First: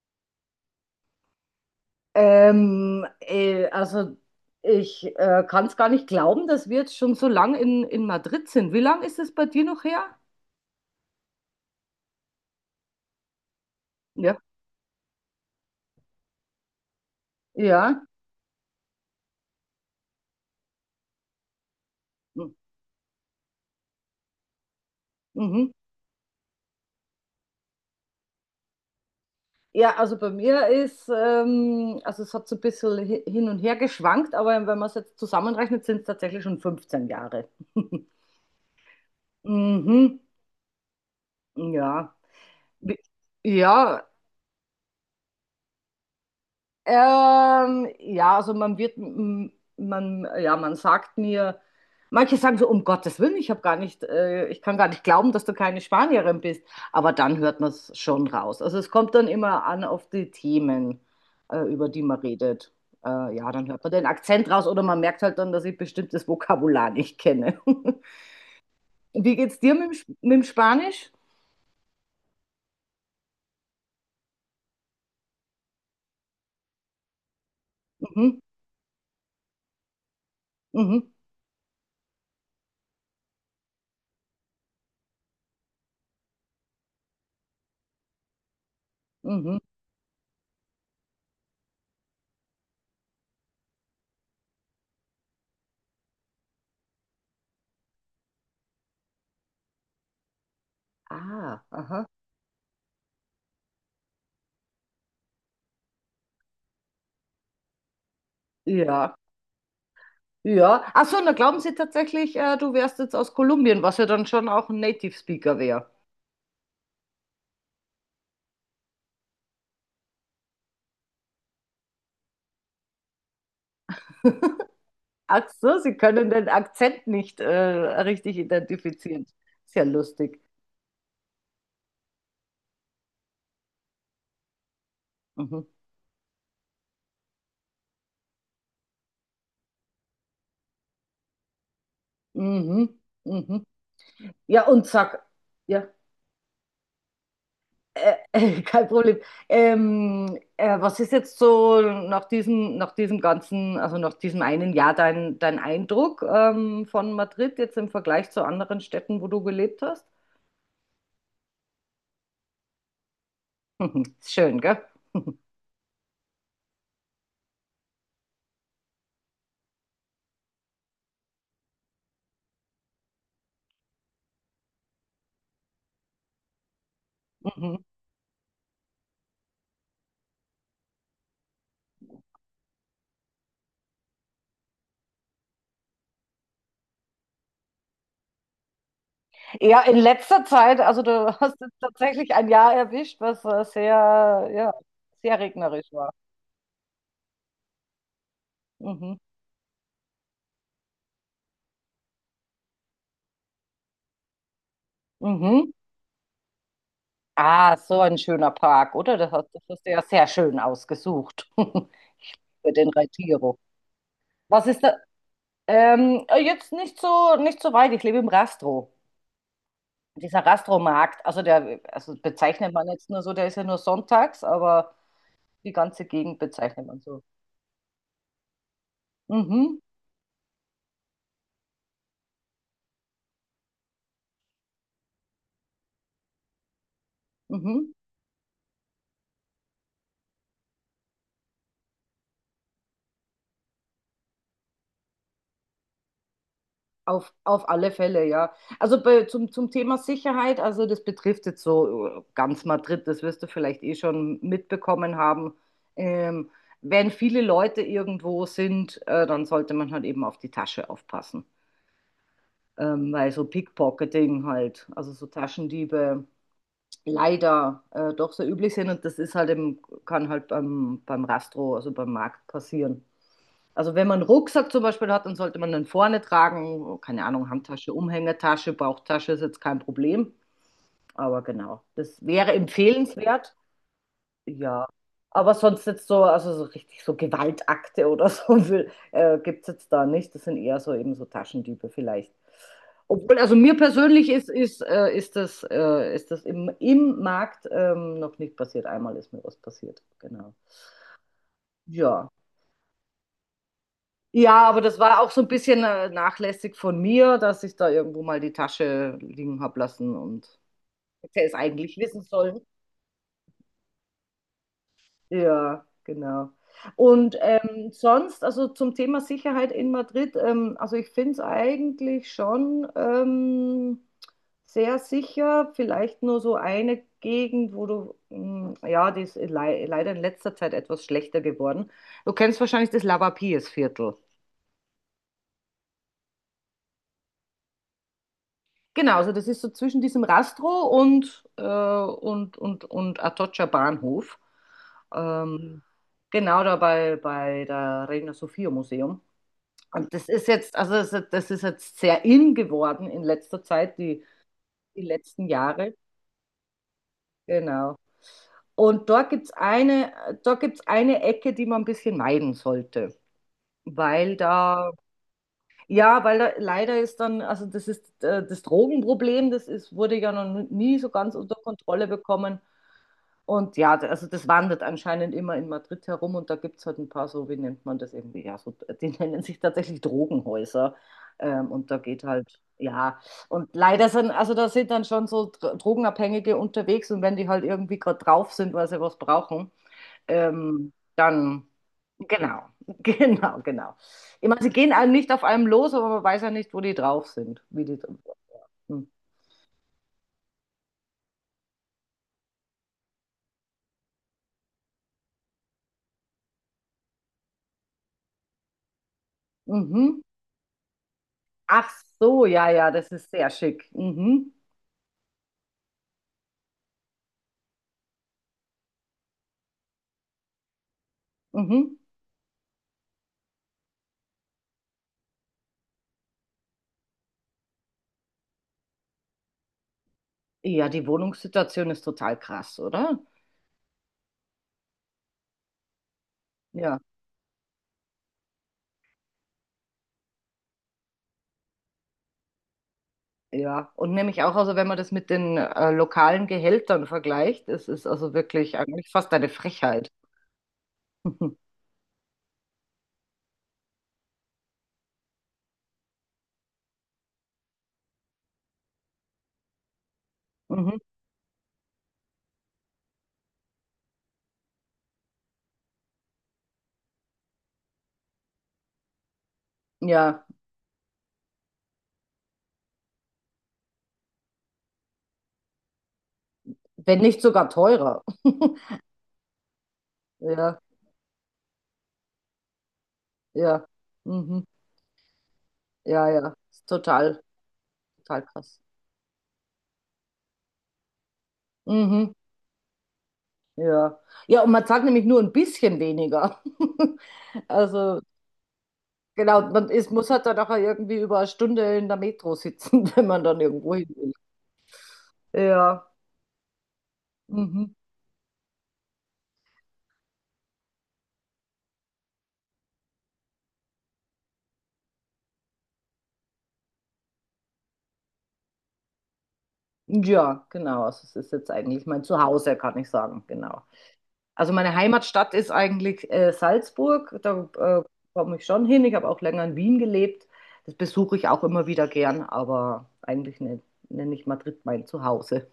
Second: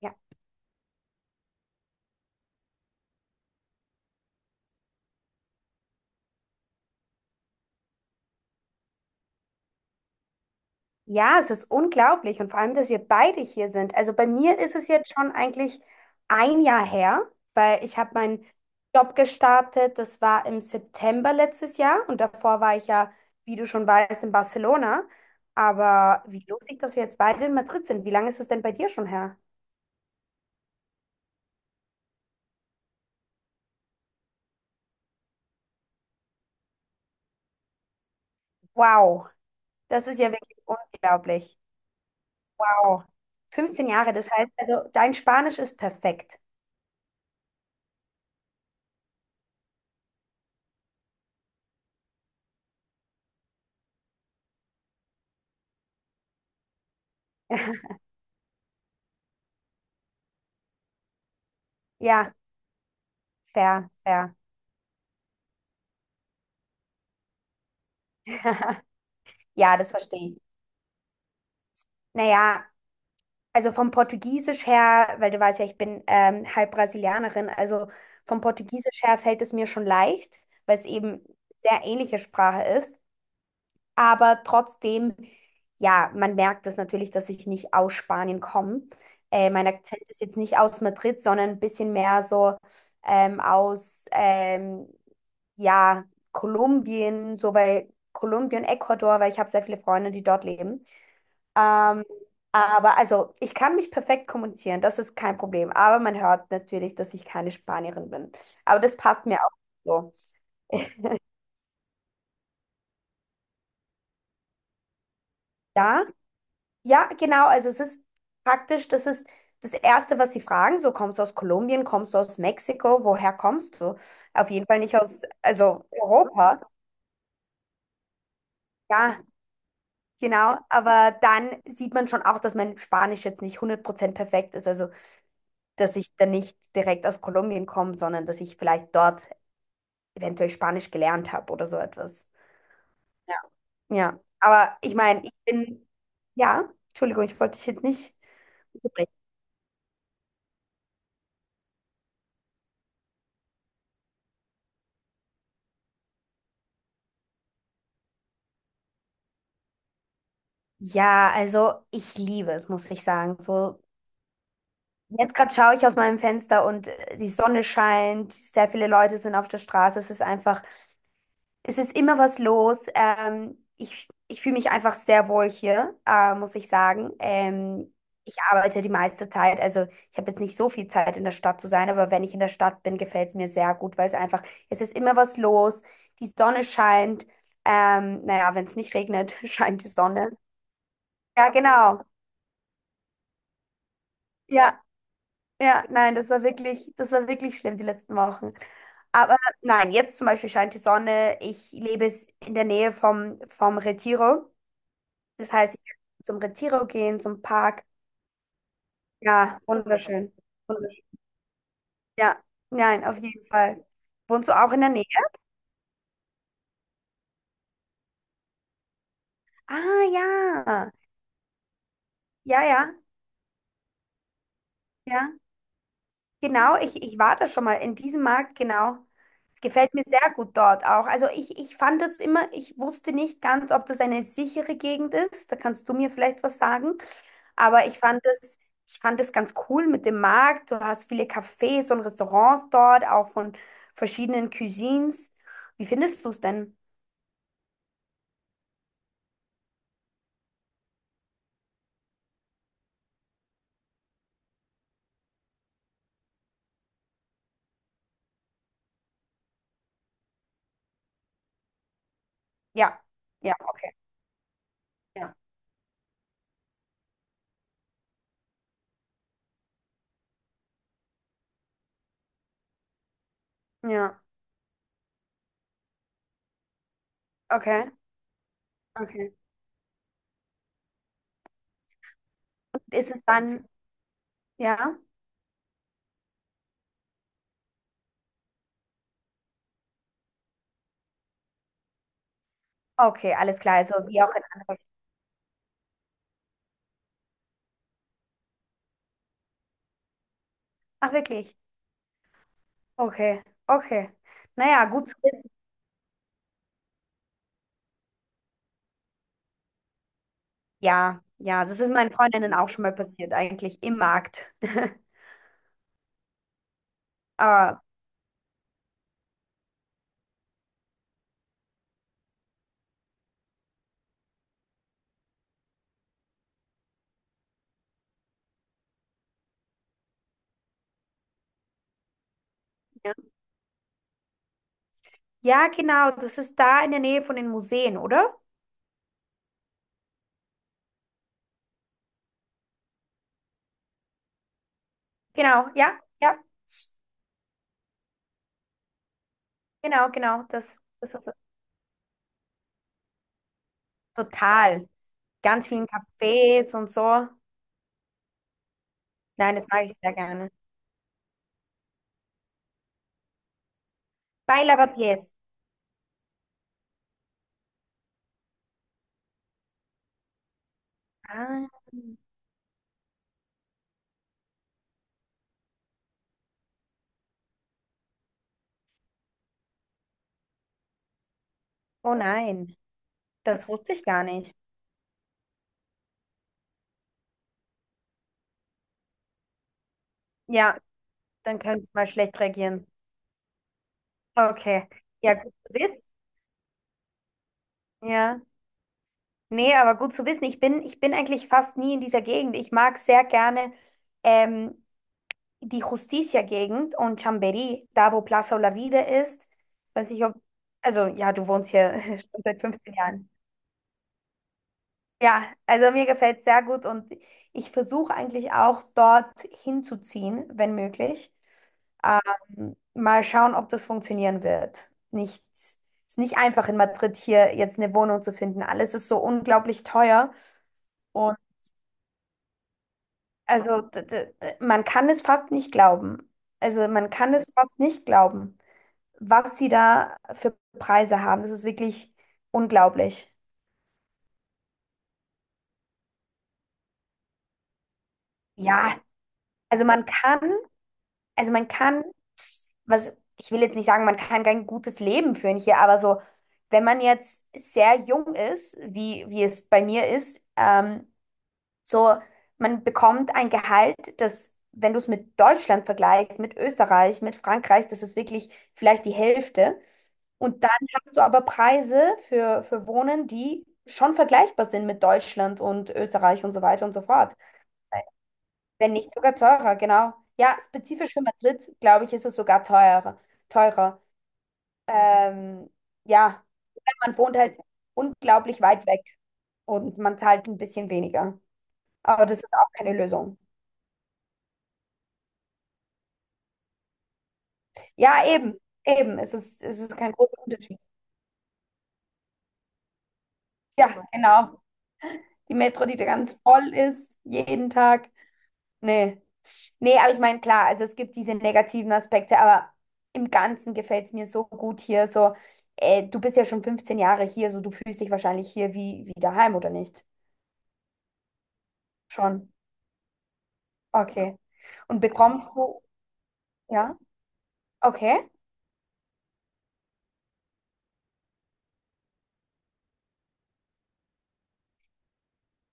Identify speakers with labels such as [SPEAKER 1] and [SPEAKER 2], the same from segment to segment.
[SPEAKER 1] Ja,
[SPEAKER 2] Also ich kann es gar nicht glauben, dass wir jetzt schon so lang in Madrid sind. Wie lang ist es bei dir noch her?
[SPEAKER 1] Ja, es ist unglaublich und vor allem, dass wir beide hier sind. Also bei
[SPEAKER 2] Ja.
[SPEAKER 1] mir ist es jetzt schon eigentlich ein Jahr her, weil ich
[SPEAKER 2] Ja.
[SPEAKER 1] habe meinen Job gestartet. Das war im September letztes Jahr und
[SPEAKER 2] Hm.
[SPEAKER 1] davor war ich ja, wie du schon weißt, in Barcelona.
[SPEAKER 2] Mhm.
[SPEAKER 1] Aber wie lustig, dass wir jetzt beide in Madrid sind. Wie lange ist es denn bei dir schon her?
[SPEAKER 2] Ja, also bei mir ist, also es hat so ein bisschen hin und her geschwankt, aber wenn man es jetzt zusammenrechnet, sind es tatsächlich schon 15 Jahre.
[SPEAKER 1] Wow, das
[SPEAKER 2] Mhm.
[SPEAKER 1] ist ja wirklich unglaublich.
[SPEAKER 2] Ja. Wie-
[SPEAKER 1] Wow, 15
[SPEAKER 2] Ja,
[SPEAKER 1] Jahre, das heißt also, dein Spanisch ist perfekt.
[SPEAKER 2] Ja, also man wird, m- man, ja, man sagt mir, manche sagen so, um Gottes Willen, ich kann gar nicht glauben, dass du keine Spanierin bist. Aber dann hört man es schon raus. Also es kommt dann immer an auf die Themen, über die man
[SPEAKER 1] Ja,
[SPEAKER 2] redet. Ja, dann hört man
[SPEAKER 1] fair,
[SPEAKER 2] den
[SPEAKER 1] fair.
[SPEAKER 2] Akzent raus oder man merkt halt dann, dass ich bestimmtes Vokabular nicht kenne. Wie geht's dir
[SPEAKER 1] Ja,
[SPEAKER 2] mit
[SPEAKER 1] das
[SPEAKER 2] dem, Sp-
[SPEAKER 1] verstehe
[SPEAKER 2] mit
[SPEAKER 1] ich.
[SPEAKER 2] dem Spanisch?
[SPEAKER 1] Naja, also vom Portugiesisch her, weil du weißt ja, ich bin halb Brasilianerin, also
[SPEAKER 2] Mhm,
[SPEAKER 1] vom Portugiesisch her fällt es mir schon leicht, weil es
[SPEAKER 2] mhm,
[SPEAKER 1] eben sehr ähnliche Sprache ist. Aber trotzdem, ja, man merkt es natürlich, dass ich nicht aus Spanien komme.
[SPEAKER 2] mhm.
[SPEAKER 1] Mein Akzent ist jetzt nicht aus Madrid, sondern ein bisschen mehr so aus, ja, Kolumbien, so bei Kolumbien, Ecuador, weil ich habe sehr viele Freunde, die dort leben.
[SPEAKER 2] Ah,
[SPEAKER 1] Ähm,
[SPEAKER 2] aha.
[SPEAKER 1] aber also, ich kann mich perfekt kommunizieren, das ist kein Problem. Aber man hört natürlich, dass ich keine Spanierin bin. Aber das
[SPEAKER 2] Ja.
[SPEAKER 1] passt mir auch so.
[SPEAKER 2] Ja. Ach so, und da glauben sie tatsächlich, du wärst jetzt aus Kolumbien, was ja dann schon auch ein Native Speaker wäre.
[SPEAKER 1] Ja, ja, genau. Also es ist praktisch, das ist das Erste, was sie fragen. So, kommst du aus Kolumbien, kommst du aus Mexiko, woher kommst du? Auf jeden Fall nicht aus,
[SPEAKER 2] Ach so,
[SPEAKER 1] also
[SPEAKER 2] sie können den
[SPEAKER 1] Europa.
[SPEAKER 2] Akzent nicht richtig
[SPEAKER 1] Ja,
[SPEAKER 2] identifizieren. Sehr lustig.
[SPEAKER 1] genau. Aber dann sieht man schon auch, dass mein Spanisch jetzt nicht 100% perfekt ist. Also,
[SPEAKER 2] Mhm.
[SPEAKER 1] dass ich dann nicht direkt aus Kolumbien komme, sondern dass ich vielleicht dort eventuell Spanisch gelernt habe oder so etwas.
[SPEAKER 2] Mhm.
[SPEAKER 1] Ja.
[SPEAKER 2] Mhm.
[SPEAKER 1] Ja,
[SPEAKER 2] Ja,
[SPEAKER 1] aber ich meine,
[SPEAKER 2] ja,
[SPEAKER 1] ja, Entschuldigung, ich wollte dich jetzt
[SPEAKER 2] äh,
[SPEAKER 1] nicht
[SPEAKER 2] kein
[SPEAKER 1] unterbrechen.
[SPEAKER 2] Problem. Was ist jetzt so nach diesem einen Jahr dein Eindruck von Madrid jetzt im Vergleich zu anderen Städten, wo du gelebt hast?
[SPEAKER 1] Ja, also ich liebe es, muss ich sagen. So,
[SPEAKER 2] Mhm. Ist schön, gell?
[SPEAKER 1] jetzt gerade schaue ich aus meinem Fenster und die Sonne scheint, sehr viele Leute sind auf der Straße. Es ist immer was los. Ich fühle mich einfach sehr wohl hier, muss ich sagen.
[SPEAKER 2] Mhm.
[SPEAKER 1] Ich arbeite die meiste Zeit. Also ich habe jetzt nicht so viel Zeit in der Stadt zu sein, aber wenn ich in der Stadt bin, gefällt es mir sehr gut, weil es einfach, es ist immer was los. Die Sonne scheint. Naja, wenn es nicht regnet,
[SPEAKER 2] Ja,
[SPEAKER 1] scheint die
[SPEAKER 2] in
[SPEAKER 1] Sonne.
[SPEAKER 2] letzter Zeit, also du
[SPEAKER 1] Ja,
[SPEAKER 2] hast jetzt
[SPEAKER 1] genau.
[SPEAKER 2] tatsächlich ein Jahr erwischt, was
[SPEAKER 1] Ja,
[SPEAKER 2] sehr
[SPEAKER 1] ja,
[SPEAKER 2] regnerisch war.
[SPEAKER 1] nein, das war wirklich schlimm die letzten Wochen.
[SPEAKER 2] Mhm.
[SPEAKER 1] Aber nein, jetzt zum Beispiel scheint die Sonne. Ich lebe es in der Nähe vom Retiro. Das
[SPEAKER 2] Mhm.
[SPEAKER 1] heißt, ich kann zum Retiro gehen, zum
[SPEAKER 2] Ah,
[SPEAKER 1] Park.
[SPEAKER 2] so ein schöner Park, oder?
[SPEAKER 1] Ja,
[SPEAKER 2] Das hast du ja sehr
[SPEAKER 1] wunderschön.
[SPEAKER 2] schön
[SPEAKER 1] Wunderschön.
[SPEAKER 2] ausgesucht
[SPEAKER 1] Ja,
[SPEAKER 2] für den
[SPEAKER 1] nein, auf jeden
[SPEAKER 2] Retiro.
[SPEAKER 1] Fall. Wohnst du
[SPEAKER 2] Was
[SPEAKER 1] auch in
[SPEAKER 2] ist
[SPEAKER 1] der
[SPEAKER 2] da?
[SPEAKER 1] Nähe?
[SPEAKER 2] Jetzt nicht so weit. Ich lebe im Rastro.
[SPEAKER 1] Ah,
[SPEAKER 2] Dieser
[SPEAKER 1] ja.
[SPEAKER 2] Rastromarkt, also
[SPEAKER 1] Ja,
[SPEAKER 2] bezeichnet man
[SPEAKER 1] ja,
[SPEAKER 2] jetzt nur so, der ist ja nur sonntags, aber
[SPEAKER 1] ja.
[SPEAKER 2] die ganze Gegend
[SPEAKER 1] Genau,
[SPEAKER 2] bezeichnet man
[SPEAKER 1] ich
[SPEAKER 2] so.
[SPEAKER 1] war da schon mal in diesem Markt, genau. Es
[SPEAKER 2] Mhm.
[SPEAKER 1] gefällt mir sehr gut dort auch. Also ich fand das immer, ich wusste nicht ganz, ob das eine sichere Gegend ist. Da kannst du mir vielleicht was sagen. Aber
[SPEAKER 2] Mhm.
[SPEAKER 1] ich fand es ganz cool mit dem Markt. Du hast viele Cafés und Restaurants dort, auch von verschiedenen Cuisines. Wie findest du es denn?
[SPEAKER 2] Auf alle Fälle, ja. Also zum Thema Sicherheit, also das betrifft jetzt so ganz Madrid, das wirst du vielleicht eh schon mitbekommen haben. Ähm, Wenn viele Leute irgendwo sind, dann sollte man halt eben auf die Tasche aufpassen.
[SPEAKER 1] Ja,
[SPEAKER 2] Weil so
[SPEAKER 1] ja, okay.
[SPEAKER 2] Pickpocketing halt, also so
[SPEAKER 1] Ja.
[SPEAKER 2] Taschendiebe leider doch sehr üblich sind und das ist halt im, kann halt beim Rastro, also beim Markt passieren. Also wenn man
[SPEAKER 1] Ja,
[SPEAKER 2] einen Rucksack zum Beispiel hat, dann sollte man den vorne tragen. Keine Ahnung,
[SPEAKER 1] okay,
[SPEAKER 2] Handtasche, Umhängetasche, Bauchtasche
[SPEAKER 1] okay.
[SPEAKER 2] ist jetzt kein Problem. Aber genau, das wäre
[SPEAKER 1] Ist es
[SPEAKER 2] empfehlenswert.
[SPEAKER 1] dann,
[SPEAKER 2] Ja.
[SPEAKER 1] ja?
[SPEAKER 2] Aber sonst jetzt so, also so richtig so Gewaltakte oder gibt es jetzt da nicht. Das sind eher so eben so Taschendiebe vielleicht.
[SPEAKER 1] Okay,
[SPEAKER 2] Obwohl, also
[SPEAKER 1] alles
[SPEAKER 2] mir
[SPEAKER 1] klar, also wie
[SPEAKER 2] persönlich
[SPEAKER 1] auch in
[SPEAKER 2] ist,
[SPEAKER 1] anderen.
[SPEAKER 2] ist, äh, ist das, äh, ist das im Markt noch nicht passiert. Einmal ist mir was passiert. Genau.
[SPEAKER 1] Ach, wirklich?
[SPEAKER 2] Ja.
[SPEAKER 1] Okay, okay.
[SPEAKER 2] Ja, aber
[SPEAKER 1] Naja,
[SPEAKER 2] das
[SPEAKER 1] gut zu
[SPEAKER 2] war auch so ein
[SPEAKER 1] wissen.
[SPEAKER 2] bisschen nachlässig von mir, dass ich da irgendwo mal die Tasche liegen habe lassen und
[SPEAKER 1] Ja,
[SPEAKER 2] hätte es
[SPEAKER 1] ja, das ist
[SPEAKER 2] eigentlich
[SPEAKER 1] meinen
[SPEAKER 2] wissen
[SPEAKER 1] Freundinnen
[SPEAKER 2] sollen.
[SPEAKER 1] auch schon mal passiert, eigentlich im Markt.
[SPEAKER 2] Ja, genau. Und
[SPEAKER 1] Aber,
[SPEAKER 2] sonst, also zum Thema Sicherheit in Madrid, also ich finde es eigentlich schon sehr sicher. Vielleicht nur so eine Gegend, wo du, ja, die ist le leider in letzter Zeit etwas schlechter geworden. Du kennst wahrscheinlich das
[SPEAKER 1] ja.
[SPEAKER 2] Lavapiés-Viertel.
[SPEAKER 1] Ja, genau, das ist da in der Nähe von den Museen, oder?
[SPEAKER 2] Genau, also das ist so zwischen diesem Rastro und Atocha Bahnhof.
[SPEAKER 1] Genau,
[SPEAKER 2] Ähm,
[SPEAKER 1] ja, ja.
[SPEAKER 2] genau da bei der Reina Sofia Museum.
[SPEAKER 1] Genau,
[SPEAKER 2] Und
[SPEAKER 1] genau, das, das ist es.
[SPEAKER 2] das ist jetzt sehr in geworden in letzter Zeit, die,
[SPEAKER 1] Total.
[SPEAKER 2] die letzten
[SPEAKER 1] Ganz vielen
[SPEAKER 2] Jahre.
[SPEAKER 1] Cafés und so.
[SPEAKER 2] Genau. Und
[SPEAKER 1] Nein, das mag ich sehr gerne.
[SPEAKER 2] dort gibt's eine Ecke, die man ein bisschen meiden sollte. Weil
[SPEAKER 1] Baila
[SPEAKER 2] da,
[SPEAKER 1] Papiers.
[SPEAKER 2] ja, Weil da leider ist dann, das Drogenproblem, wurde ja noch nie so ganz unter
[SPEAKER 1] Ah,
[SPEAKER 2] Kontrolle bekommen. Und ja, also das wandert anscheinend immer in Madrid herum und da gibt es halt ein paar so, wie nennt man das irgendwie? Ja, so, die nennen sich tatsächlich Drogenhäuser. Und da
[SPEAKER 1] oh
[SPEAKER 2] geht halt,
[SPEAKER 1] nein,
[SPEAKER 2] ja,
[SPEAKER 1] das
[SPEAKER 2] und
[SPEAKER 1] wusste ich
[SPEAKER 2] leider
[SPEAKER 1] gar
[SPEAKER 2] sind, also
[SPEAKER 1] nicht.
[SPEAKER 2] da sind dann schon so Drogenabhängige unterwegs und wenn die halt irgendwie gerade drauf sind, weil sie was brauchen,
[SPEAKER 1] Ja, dann
[SPEAKER 2] dann,
[SPEAKER 1] könnte ich mal schlecht
[SPEAKER 2] genau,
[SPEAKER 1] reagieren.
[SPEAKER 2] genau, genau. Ich meine, sie
[SPEAKER 1] Okay,
[SPEAKER 2] gehen einem nicht
[SPEAKER 1] ja,
[SPEAKER 2] auf
[SPEAKER 1] gut
[SPEAKER 2] einem
[SPEAKER 1] zu
[SPEAKER 2] los,
[SPEAKER 1] wissen.
[SPEAKER 2] aber man weiß ja nicht, wo die drauf sind, wie die.
[SPEAKER 1] Ja, nee, aber gut zu wissen. Ich bin eigentlich fast nie in dieser Gegend. Ich mag sehr gerne ähm, die Justicia-Gegend und Chambéry, da wo Plaza Olavide ist. Weiß
[SPEAKER 2] Mhm.
[SPEAKER 1] ich, ob, also ja, du wohnst
[SPEAKER 2] Ach
[SPEAKER 1] hier schon
[SPEAKER 2] so,
[SPEAKER 1] seit
[SPEAKER 2] ja, ja,
[SPEAKER 1] 15
[SPEAKER 2] das ist
[SPEAKER 1] Jahren.
[SPEAKER 2] sehr schick. Mhm.
[SPEAKER 1] Ja, also mir gefällt es sehr gut und ich versuche eigentlich auch dort hinzuziehen, wenn möglich.
[SPEAKER 2] Mhm.
[SPEAKER 1] Mal schauen, ob das funktionieren wird. Nicht, ist nicht einfach in Madrid hier jetzt eine Wohnung zu finden. Alles ist so unglaublich teuer
[SPEAKER 2] Ja, die
[SPEAKER 1] und
[SPEAKER 2] Wohnungssituation ist total krass, oder?
[SPEAKER 1] also d- d- man kann es fast nicht glauben. Also
[SPEAKER 2] Ja,
[SPEAKER 1] man kann es fast nicht glauben, was sie da für Preise haben. Das ist wirklich unglaublich.
[SPEAKER 2] ja. Und nämlich auch, also wenn man das mit den lokalen Gehältern vergleicht, es ist also wirklich
[SPEAKER 1] Ja,
[SPEAKER 2] eigentlich fast eine
[SPEAKER 1] also man
[SPEAKER 2] Frechheit.
[SPEAKER 1] kann Also man kann, was, ich will jetzt nicht sagen, man kann kein gutes Leben führen hier, aber so, wenn man jetzt sehr jung ist, wie es bei mir ist,
[SPEAKER 2] Mhm.
[SPEAKER 1] so, man bekommt ein Gehalt, das, wenn du es mit Deutschland vergleichst, mit Österreich, mit Frankreich, das ist wirklich vielleicht die Hälfte.
[SPEAKER 2] Ja,
[SPEAKER 1] Und dann hast du aber Preise für Wohnen, die schon vergleichbar sind mit Deutschland und Österreich und so weiter und so
[SPEAKER 2] wenn
[SPEAKER 1] fort.
[SPEAKER 2] nicht sogar teurer.
[SPEAKER 1] Wenn nicht sogar teurer, genau. Ja,
[SPEAKER 2] Ja,
[SPEAKER 1] spezifisch für Madrid, glaube ich, ist es sogar teurer.
[SPEAKER 2] ja.
[SPEAKER 1] Teurer.
[SPEAKER 2] Mhm.
[SPEAKER 1] Ähm,
[SPEAKER 2] Ja,
[SPEAKER 1] ja,
[SPEAKER 2] ja. Ist
[SPEAKER 1] weil man wohnt
[SPEAKER 2] total,
[SPEAKER 1] halt
[SPEAKER 2] total
[SPEAKER 1] unglaublich
[SPEAKER 2] krass.
[SPEAKER 1] weit weg und man zahlt ein bisschen weniger. Aber
[SPEAKER 2] Mhm.
[SPEAKER 1] das ist auch keine Lösung.
[SPEAKER 2] Ja. Ja, und man zahlt nämlich nur ein bisschen weniger. Also,
[SPEAKER 1] Ja, eben, eben.
[SPEAKER 2] genau,
[SPEAKER 1] Es ist kein
[SPEAKER 2] muss
[SPEAKER 1] großer
[SPEAKER 2] halt dann nachher
[SPEAKER 1] Unterschied.
[SPEAKER 2] irgendwie über eine Stunde in der Metro sitzen, wenn man dann
[SPEAKER 1] Ja,
[SPEAKER 2] irgendwo hin will.
[SPEAKER 1] genau. Die Metro, die
[SPEAKER 2] Ja.
[SPEAKER 1] ganz voll ist, jeden
[SPEAKER 2] Mhm.
[SPEAKER 1] Tag. Nee. Nee, aber ich meine, klar, also es gibt diese negativen Aspekte, aber im Ganzen gefällt es mir so gut hier. So, du bist ja schon 15 Jahre hier, so du fühlst dich wahrscheinlich hier wie daheim, oder nicht?
[SPEAKER 2] Ja, genau. Also es ist jetzt eigentlich mein
[SPEAKER 1] Schon.
[SPEAKER 2] Zuhause, kann ich sagen. Genau.
[SPEAKER 1] Okay.
[SPEAKER 2] Also meine
[SPEAKER 1] Und bekommst
[SPEAKER 2] Heimatstadt ist
[SPEAKER 1] du,
[SPEAKER 2] eigentlich
[SPEAKER 1] ja?
[SPEAKER 2] Salzburg. Da
[SPEAKER 1] Okay,
[SPEAKER 2] komme ich schon hin. Ich habe auch länger in Wien gelebt. Das besuche ich auch immer wieder gern, aber eigentlich nenne ich Madrid mein Zuhause.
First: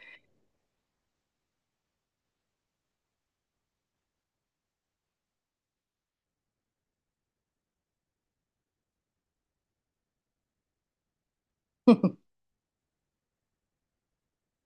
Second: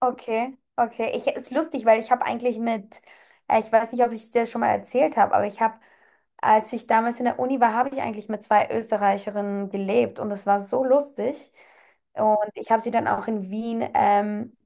[SPEAKER 1] okay. Ich, ist lustig, weil ich habe eigentlich mit, ich weiß nicht, ob ich es dir schon mal erzählt habe, aber als ich damals in der Uni war, habe ich eigentlich mit zwei Österreicherinnen gelebt und es war so lustig. Und ich habe sie dann auch in Wien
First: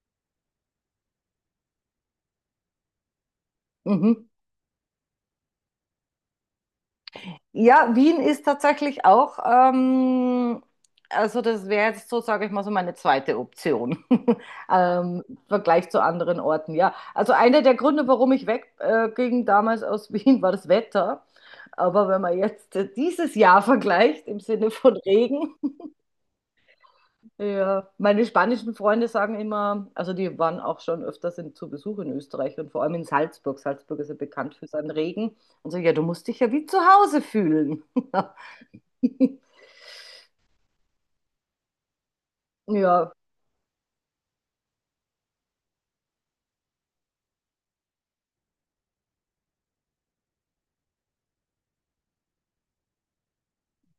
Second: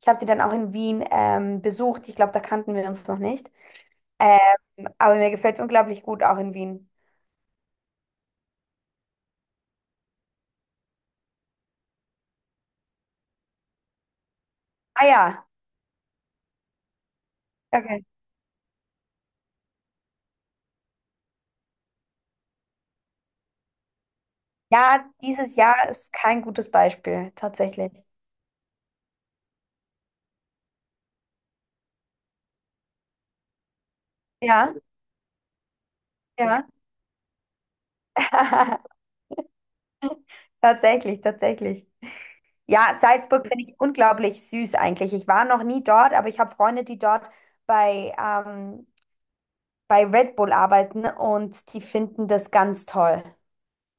[SPEAKER 1] Ich habe sie dann auch in Wien besucht. Ich glaube, da kannten wir uns noch nicht.
[SPEAKER 2] Mhm.
[SPEAKER 1] Ähm, aber mir gefällt es unglaublich gut, auch in Wien.
[SPEAKER 2] Ja, Wien ist tatsächlich auch, also das wäre jetzt so, sage ich mal, so meine zweite Option
[SPEAKER 1] Ah
[SPEAKER 2] im
[SPEAKER 1] ja,
[SPEAKER 2] Vergleich zu anderen Orten. Ja, also einer der
[SPEAKER 1] okay.
[SPEAKER 2] Gründe, warum ich wegging damals aus Wien, war das Wetter. Aber wenn man jetzt dieses Jahr vergleicht im Sinne von
[SPEAKER 1] Ja,
[SPEAKER 2] Regen,
[SPEAKER 1] dieses Jahr ist kein gutes Beispiel,
[SPEAKER 2] ja,
[SPEAKER 1] tatsächlich.
[SPEAKER 2] meine spanischen Freunde sagen immer, also die waren auch schon öfters zu Besuch in Österreich und vor allem in Salzburg. Salzburg ist ja bekannt für
[SPEAKER 1] Ja,
[SPEAKER 2] seinen Regen. Und so, ja, du musst dich ja wie
[SPEAKER 1] ja.
[SPEAKER 2] zu Hause fühlen.
[SPEAKER 1] Tatsächlich, tatsächlich. Ja,
[SPEAKER 2] Ja,
[SPEAKER 1] Salzburg finde ich unglaublich süß eigentlich. Ich war noch nie dort, aber ich habe Freunde, die dort bei, ähm, bei Red Bull arbeiten und die finden das ganz toll.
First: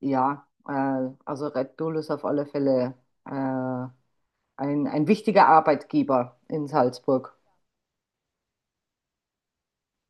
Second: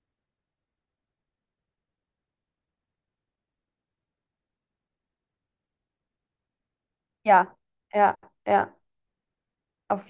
[SPEAKER 2] ja, also Red Bull ist auf alle Fälle äh, ein, ein wichtiger Arbeitgeber in Salzburg.
[SPEAKER 1] Ja, ja, ja, auf